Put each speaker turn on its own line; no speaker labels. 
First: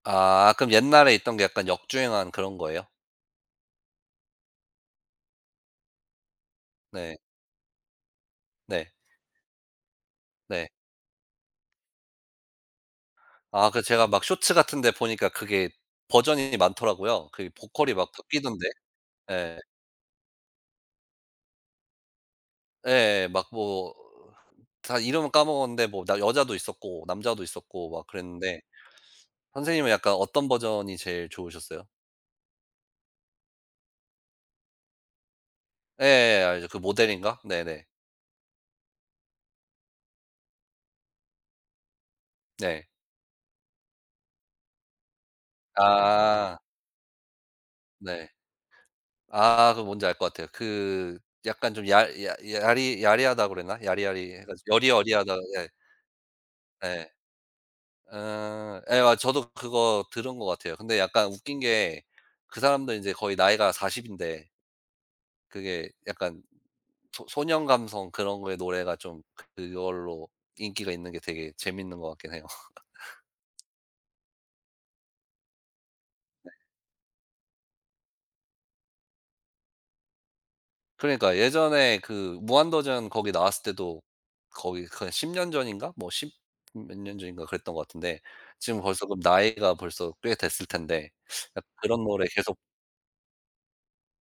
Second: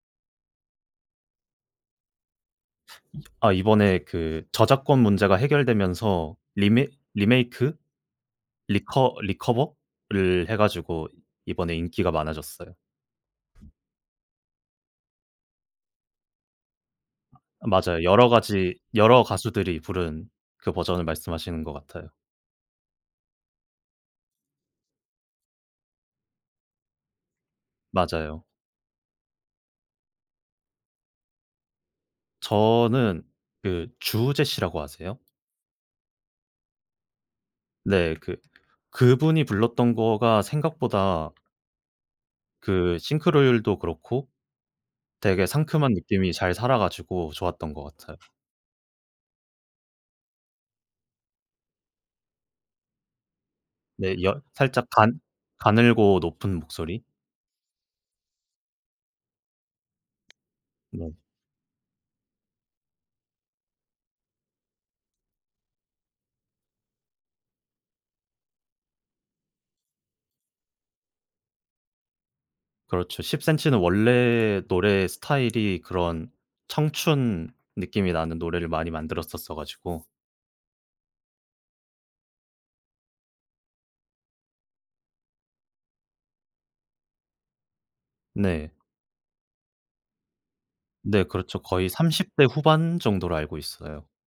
아 그럼 옛날에 있던 게 약간 역주행한 그런 거예요?
아 이번에 그 저작권 문제가 해결되면서 리메
네.
리메이크
네.
리커 리커버를 해
네.
가지고 이번에 인기가 많아졌어요.
아 그 제가 막 쇼츠 같은데 보니까 그게 버전이 많더라고요. 그 보컬이
맞아요.
막
여러
바뀌던데.
가지 여러
예.
가수들이 부른 그 버전을 말씀하시는 것 같아요.
예예. 막 뭐 다 이름은 까먹었는데 뭐 나 여자도 있었고 남자도 있었고 막
맞아요.
그랬는데. 선생님은 약간 어떤 버전이 제일 좋으셨어요?
저는 그 주우재씨라고 아세요?
예. 알죠. 그 모델인가 네네.
네. 그 그분이 불렀던 거가 생각보다
네.
그 싱크로율도 그렇고 되게 상큼한 느낌이 잘
아.
살아 가지고 좋았던 것 같아요.
네. 아 그거 뭔지 알 것 같아요. 그 약간 좀 야 야 야리 야리하다 그러나
네. 여
야리야리해 가지고
살짝 간
여리여리하다. 예.
가늘고 높은 목소리.
예. 아. 예 아 저도 그거 들은 것 같아요. 근데
네.
약간 웃긴 게 그 사람도 이제 거의 나이가 40 인데 그게 약간 소 소년 감성 그런 거에 노래가 좀 그걸로 인기가 있는 게 되게 재밌는 것 같긴 해요.
그렇죠. 십센치는 원래 노래 스타일이 그런
네.
청춘 느낌이 나는 노래를 많이 만들었었어 가지고
그러니까요. 예전에 그 무한도전 거기 나왔을 때도 거의 그 한 10 년 전인가? 뭐 십몇 년 전인가 그랬던 것 같은데
네.
지금 벌써 그러면 나이가 벌써 꽤 됐을 텐데.
네 그렇죠.
아
거의
그런 노래
30 대
계속
후반 정도로 알고 있어요.